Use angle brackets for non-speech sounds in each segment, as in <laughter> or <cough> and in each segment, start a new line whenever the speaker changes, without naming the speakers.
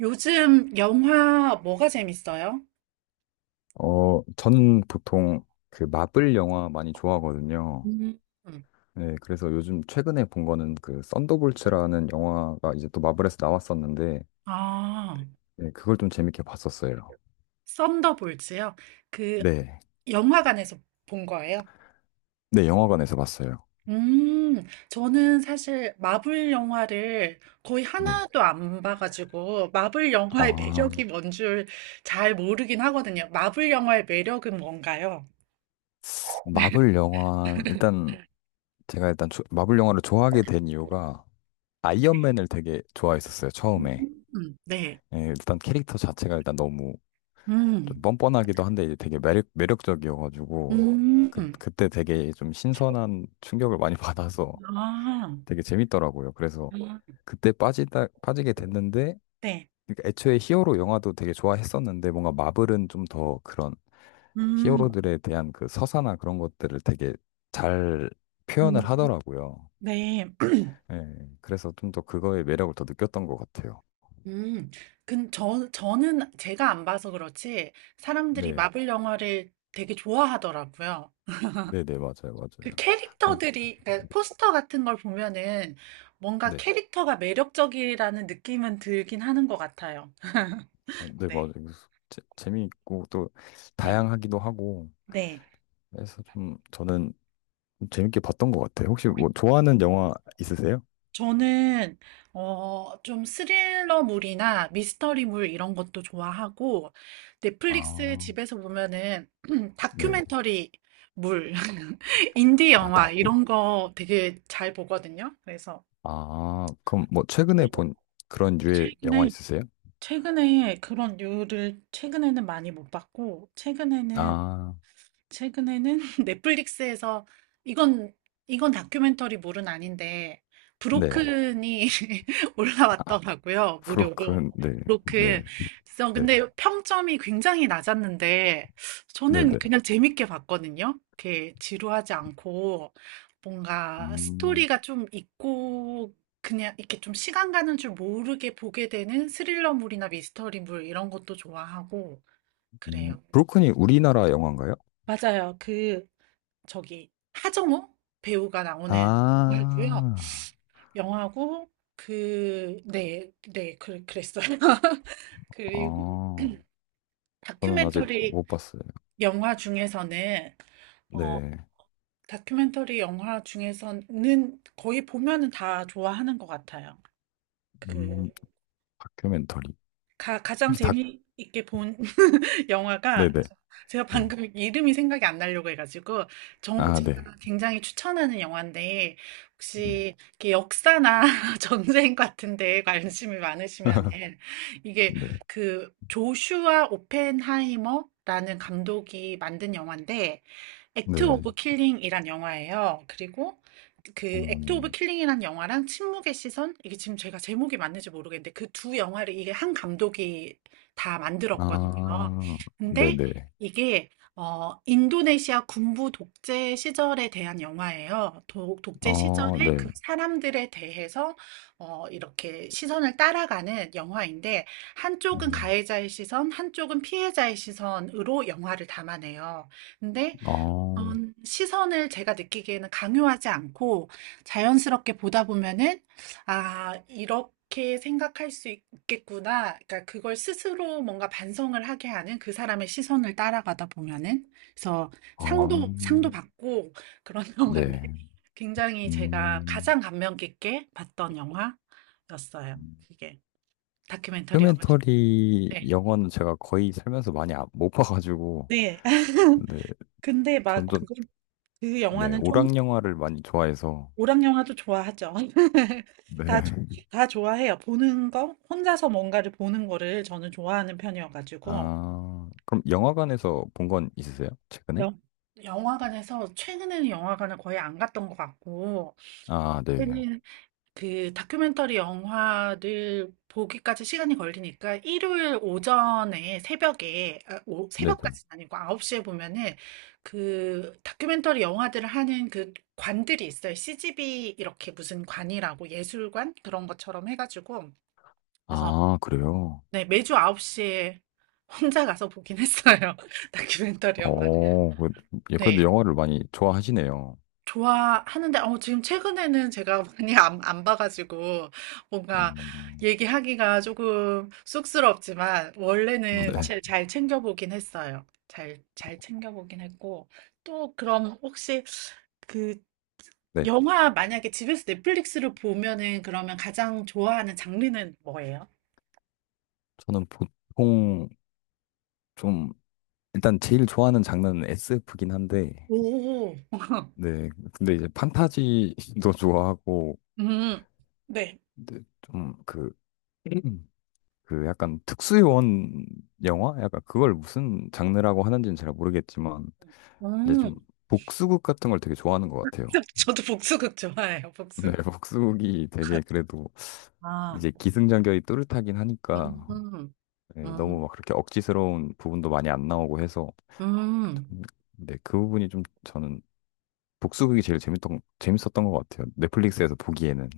요즘 영화 뭐가 재밌어요?
저는 보통 그 마블 영화 많이 좋아하거든요.
음. 음.
네, 그래서 요즘 최근에 본 거는 그 썬더볼츠라는 영화가 이제 또 마블에서 나왔었는데,
아,
네, 그걸 좀 재밌게 봤었어요.
썬더볼츠요? 그
네.
영화관에서 본 거예요?
네, 영화관에서 봤어요.
음, 저는 사실 마블 영화를 거의
네.
하나도 안 봐가지고 마블 영화의
아,
매력이 <laughs> 뭔 줄 잘 모르긴 하거든요. 마블 영화의 매력은 뭔가요?
마블 영화, 일단 제가 일단 마블 영화를 좋아하게 된 이유가 아이언맨을 되게 좋아했었어요, 처음에.
네.
예, 일단 캐릭터 자체가 일단 너무 좀
음,
뻔뻔하기도 한데 이제 되게 매력적이어가지고 그,
음,
그때 되게 좀 신선한 충격을 많이 <laughs> 받아서
아,
되게 재밌더라고요. 그래서 그때 빠지게 됐는데
네.
그러니까 애초에 히어로 영화도 되게 좋아했었는데 뭔가 마블은 좀 더 그런
음,
히어로들에 대한 그 서사나 그런 것들을 되게 잘 표현을
음,
하더라고요.
네.
예, 그래서 좀 더 그거의 매력을 더 느꼈던 것 같아요.
음. 근 저 저는 제가 안 봐서 그렇지 사람들이
네,
마블 영화를 되게 좋아하더라고요.
네네, 맞아요,
그
맞아요. 그래서-
캐릭터들이 그러니까 포스터 같은 걸 보면은 뭔가
네.
캐릭터가 매력적이라는 느낌은 들긴 하는 것 같아요. <laughs>
아, 네,
네.
맞아요. 그래서 재미있고 또
네.
다양하기도 하고
네.
해서 좀 저는 좀 재밌게 봤던 것 같아요. 혹시 뭐 좋아하는 영화 있으세요?
저는 좀 스릴러물이나 미스터리물 이런 것도 좋아하고 넷플릭스
아,
집에서 보면은 <clears throat>
네.
다큐멘터리 물, <laughs> 인디
아, 다.
영화 이런 거 되게 잘 보거든요. 그래서
아, 그럼 뭐 최근에 본 그런 류의 영화
최근에
있으세요?
최근에 그런 류를 최근에는 많이 못 봤고 최근에는
아,
최근에는 <laughs> 넷플릭스에서 이건 이건 다큐멘터리물은 아닌데
네.
브로큰이 <laughs> 올라왔더라고요. 무료로.
브로큰, 네, 네,
브로큰. 그래서
네,
근데 평점이 굉장히 낮았는데
네,
저는
네.
그냥 재밌게 봤거든요. 이렇게 지루하지 않고 뭔가
음,
스토리가 좀 있고 그냥 이렇게 좀 시간 가는 줄 모르게 보게 되는 스릴러물이나 미스터리물 이런 것도 좋아하고 그래요.
브로큰이 우리나라 영화인가요?
맞아요. 그 저기 하정우 배우가 나오는 영화고요.
아,
영화고 그 네, 네, 그랬어요. <laughs> 그리고
아, 저는 아직
다큐멘터리
못 봤어요.
영화 중에서는 어
네.
다큐멘터리 영화 중에서는 거의 보면은 다 좋아하는 것 같아요.
음,
그
다큐멘터리.
가장
혹시 다,
재미있게 본 <laughs> 영화가
네네.
제가
네.
방금 이름이 생각이 안 나려고 해가지고
아, 네.
제가 굉장히 추천하는 영화인데
네.
혹시 이렇게 역사나 <laughs> 전쟁 같은데 관심이 많으시면
<laughs>
이게
네.
그 조슈아 오펜하이머라는 감독이 만든 영화인데 액트
네.
오브 킬링이란 영화예요. 그리고 그 액트 오브
음,
킬링이란 영화랑 침묵의 시선 이게 지금 제가 제목이 맞는지 모르겠는데 그 두 영화를 이게 한 감독이 다 만들었거든요.
아,
근데
네네.
이게 인도네시아 군부 독재 시절에 대한 영화예요. 독재
어,
시절에
네.
그 사람들에 대해서 이렇게 시선을 따라가는 영화인데 한쪽은
음,
가해자의 시선, 한쪽은 피해자의 시선으로 영화를 담아내요. 근데
어,
어떤 시선을 제가 느끼기에는 강요하지 않고 자연스럽게 보다 보면은 '아 이렇게 생각할 수 있겠구나.' 그러니까 그걸 스스로 뭔가 반성을 하게 하는 그 사람의 시선을 따라가다 보면은. 그래서
어,
상도 받고 그런 <laughs> 영화인데
네.
굉장히 제가
음,
가장 감명 깊게 봤던 영화였어요. 이게 다큐멘터리 영화.
휴멘터리
네.
영화는 제가 거의 살면서 많이 못 봐가지고,
네. <laughs>
네.
근데 막
전좀
그그
네.
영화는 좀
오락 영화를 많이 좋아해서,
오락 영화도 좋아하죠. <laughs>
네.
다, 좋-
<laughs>
다 좋아해요. 보는 거, 혼자서 뭔가를 보는 거를 저는 좋아하는 편이어가지고.
아, 그럼 영화관에서 본 건 있으세요? 최근에?
영, 영화관에서, 최근에는 영화관을 거의 안 갔던 것 같고,
아, 네.
그 다큐멘터리 영화를 보기까지 시간이 걸리니까 일요일 오전에 새벽에,
네네.
새벽까지는 아니고 9시에 보면은 그 다큐멘터리 영화들을 하는 그 관들이 있어요. CGV 이렇게 무슨 관이라고 예술관 그런 것처럼 해가지고. 그래서
아, 그래요?
네, 매주 9시에 <laughs> 혼자 가서 보긴 했어요. <laughs> 다큐멘터리 영화를.
어, 예, 그래도
네.
영화를 많이 좋아하시네요.
좋아하는데, 지금 최근에는 제가 많이 안 봐가지고, 뭔가
음,
얘기하기가 조금 쑥스럽지만, 원래는
네.
잘 챙겨보긴 했어요. 잘 챙겨보긴 했고, 또 그럼 혹시 그
네.
영화 만약에 집에서 넷플릭스를 보면은 그러면 가장 좋아하는 장르는 뭐예요?
저는 보통 좀, 일단 제일 좋아하는 장르는 SF긴 한데,
오, <laughs>
네. 근데 이제 판타지도 <laughs> 좋아하고,
음, 네.
근데 좀 그, <clears throat> 음, 그 약간 특수요원 영화? 약간 그걸 무슨 장르라고 하는지는 잘 모르겠지만, 이제
음,
좀 복수극 같은 걸 되게 좋아하는 것 같아요.
<laughs> 저도 복수극 좋아해요,
네,
복수.
<laughs> 복수극이 되게 그래도
아,
이제 기승전결이 뚜렷하긴
음,
하니까, 네, 너무
음.
막 그렇게 억지스러운 부분도 많이 안 나오고 해서
음.
좀- 네, 그 부분이 좀 저는 복수극이 제일 재밌던 재밌었던 것 같아요. 넷플릭스에서 보기에는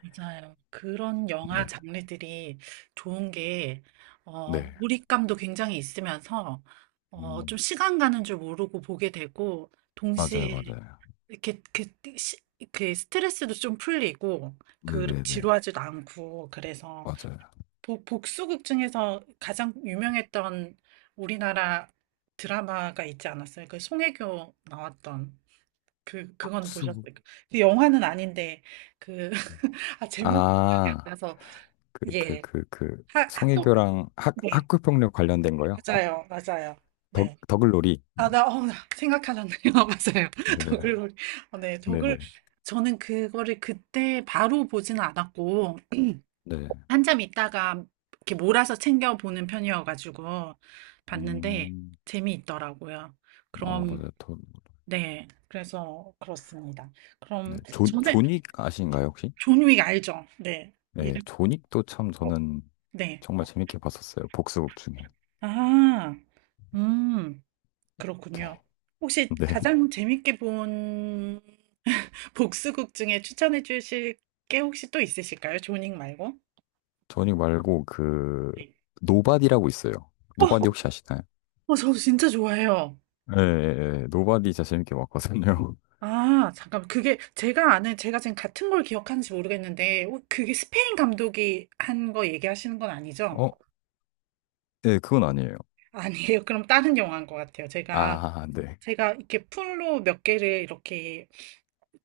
맞아요. 그런 영화
네,
장르들이 좋은 게,
네,
몰입감도 굉장히 있으면서, 좀
음,
시간 가는 줄 모르고 보게 되고,
맞아요,
동시에
맞아요.
이렇게, 시, 그 스트레스도 좀 풀리고,
네,
그,
네, 네,
지루하지도 않고, 그래서,
맞아요.
복수극 중에서 가장 유명했던 우리나라 드라마가 있지 않았어요? 그 송혜교 나왔던, 그건 보셨어요?
복수극
그 영화는 아닌데, 그, 아, 제목이 기억이 안
아,
나서,
그, 그,
예.
그, 그
학교,
송혜교랑 학
네.
학교폭력 관련된 거요?
맞아요, 맞아요.
더
네.
더글로리.
아, 나 생각하셨네요. <laughs> 맞아요.
네, 네,
더글로리. 어, 네,
네,
더글.
네,
저는 그거를 그때 바로 보지는 않았고,
네.
한참 있다가 이렇게 몰아서 챙겨보는 편이어가지고, 봤는데,
음,
재미있더라고요.
아
그럼,
맞아요. 더,
네. 그래서, 그렇습니다.
네,
그럼,
존
저는,
존윅 아신가요 혹시?
존윅 알죠? 네.
네,
이름,
조닉도 참 저는
네.
정말 재밌게 봤었어요. 복수극 중에.
아, 음. 그렇군요.
네.
혹시
<laughs> 네.
가장 재밌게 본 <laughs> 복수극 중에 추천해 주실 게 혹시 또 있으실까요? 조닝 말고?
조닉 말고 그
네.
노바디라고 있어요. 노바디 혹시 아시나요?
어, 저 진짜 좋아해요.
예, 예, 예. 노바디 진짜 재밌게 봤거든요.
아, 잠깐, 그게 제가 아는, 제가 지금 같은 걸 기억하는지 모르겠는데, 그게 스페인 감독이 한 거 얘기하시는 건
<laughs>
아니죠?
어? 예, 그건 아니에요.
아니에요. 그럼 다른 영화인 것 같아요.
아, 네.
제가 이렇게 풀로 몇 개를 이렇게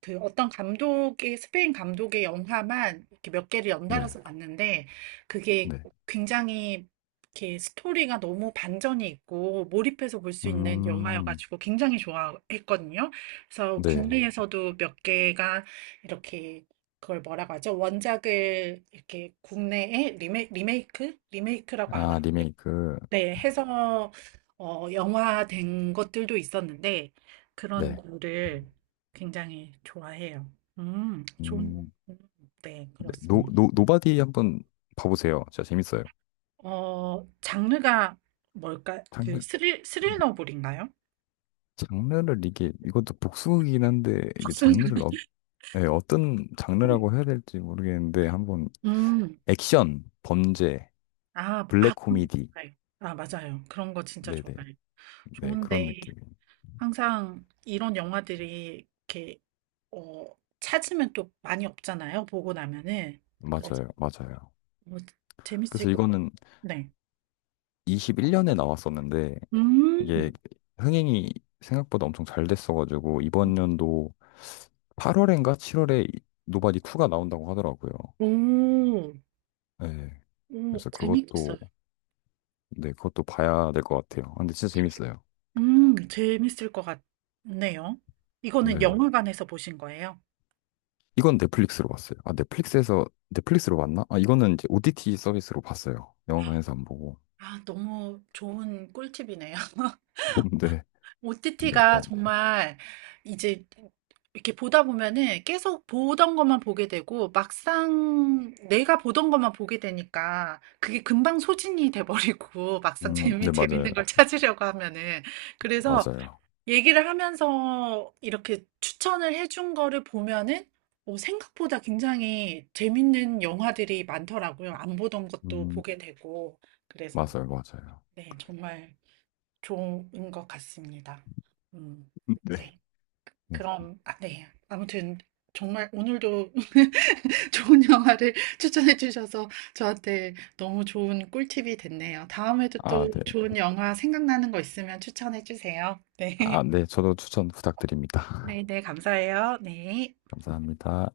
그 어떤 감독의, 스페인 감독의 영화만 이렇게 몇 개를
네.
연달아서 봤는데, 그게
네.
굉장히 이렇게 스토리가 너무 반전이 있고, 몰입해서 볼 수 있는
음.
영화여가지고 굉장히 좋아했거든요. 그래서
네.
국내에서도 몇 개가 이렇게 그걸 뭐라고 하죠? 원작을 이렇게 국내에 리메이크? 리메이크라고 안
아,
하나?
리메이크.
네, 해서 어, 영화된 것들도 있었는데 그런
네.
거를 굉장히 좋아해요. 좋은,
음.
네,
네. 노,
그렇습니다.
노, 노바디 한번 봐보세요. 진짜 재밌어요.
어, 장르가 뭘까? 그
장르,
스릴러물인가요?
장르를 이게, 이것도 복수극이긴 한데, 이게
무슨-
장르를
<laughs>
네, 어떤 장르라고 해야 될지 모르겠는데 한번
음,
액션, 범죄,
아,
블랙
그런 거
코미디,
좋아해요. 아, 맞아요. 그런 거 진짜
네네,
좋아해요.
네 그런
좋은데
느낌.
항상 이런 영화들이 이렇게 어, 찾으면 또 많이 없잖아요. 보고 나면은. 그래서
맞아요, 맞아요.
뭐
그래서
재밌을 것 같아요.
이거는
네.
21년에
어?
나왔었는데
음.
이게 흥행이 생각보다 엄청 잘 됐어가지고 이번 연도 8월인가 7월에 노바디 2가 나온다고 하더라고요.
오.
네,
오,
그래서
재밌겠어요.
그것도
있
네 그것도 봐야 될 것 같아요. 아, 근데 진짜
요
재밌어요.
재밌을 것 같네요. 이거는
네.
영화관에서 보신 거예요?
이건 넷플릭스로 봤어요. 아, 넷플릭스에서, 넷플릭스로 봤나? 아, 이거는 이제 OTT 서비스로 봤어요. 영화관에서 안 보고.
아, 너무 좋은 꿀팁이네요.
<laughs>
<laughs>
네. 네,
OTT가
아니,
정말 이제 이렇게 보다 보면은 계속 보던 것만 보게 되고 막상 내가 보던 것만 보게 되니까 그게 금방 소진이 돼버리고 <laughs> 막상
네, 맞아요.
재밌는 걸 찾으려고 하면은 그래서
맞아요.
얘기를 하면서 이렇게 추천을 해준 거를 보면은 어, 생각보다 굉장히 재밌는 영화들이 많더라고요. 안 보던 것도
음,
보게 되고. 그래서,
맞아요. 맞아요.
네, 정말 좋은 것 같습니다. 음,
<laughs> 네.
네.
그래서-
그럼, 아, 네. 아무튼, 정말 오늘도 <laughs> 좋은 영화를 <laughs> 추천해 주셔서 저한테 너무 좋은 꿀팁이 됐네요. 다음에도
아,
또
네.
좋은 영화 생각나는 거 있으면 추천해 주세요. 네.
아,
<laughs>
네. 저도 추천 부탁드립니다.
네,
<laughs>
네, 감사해요. 네.
감사합니다.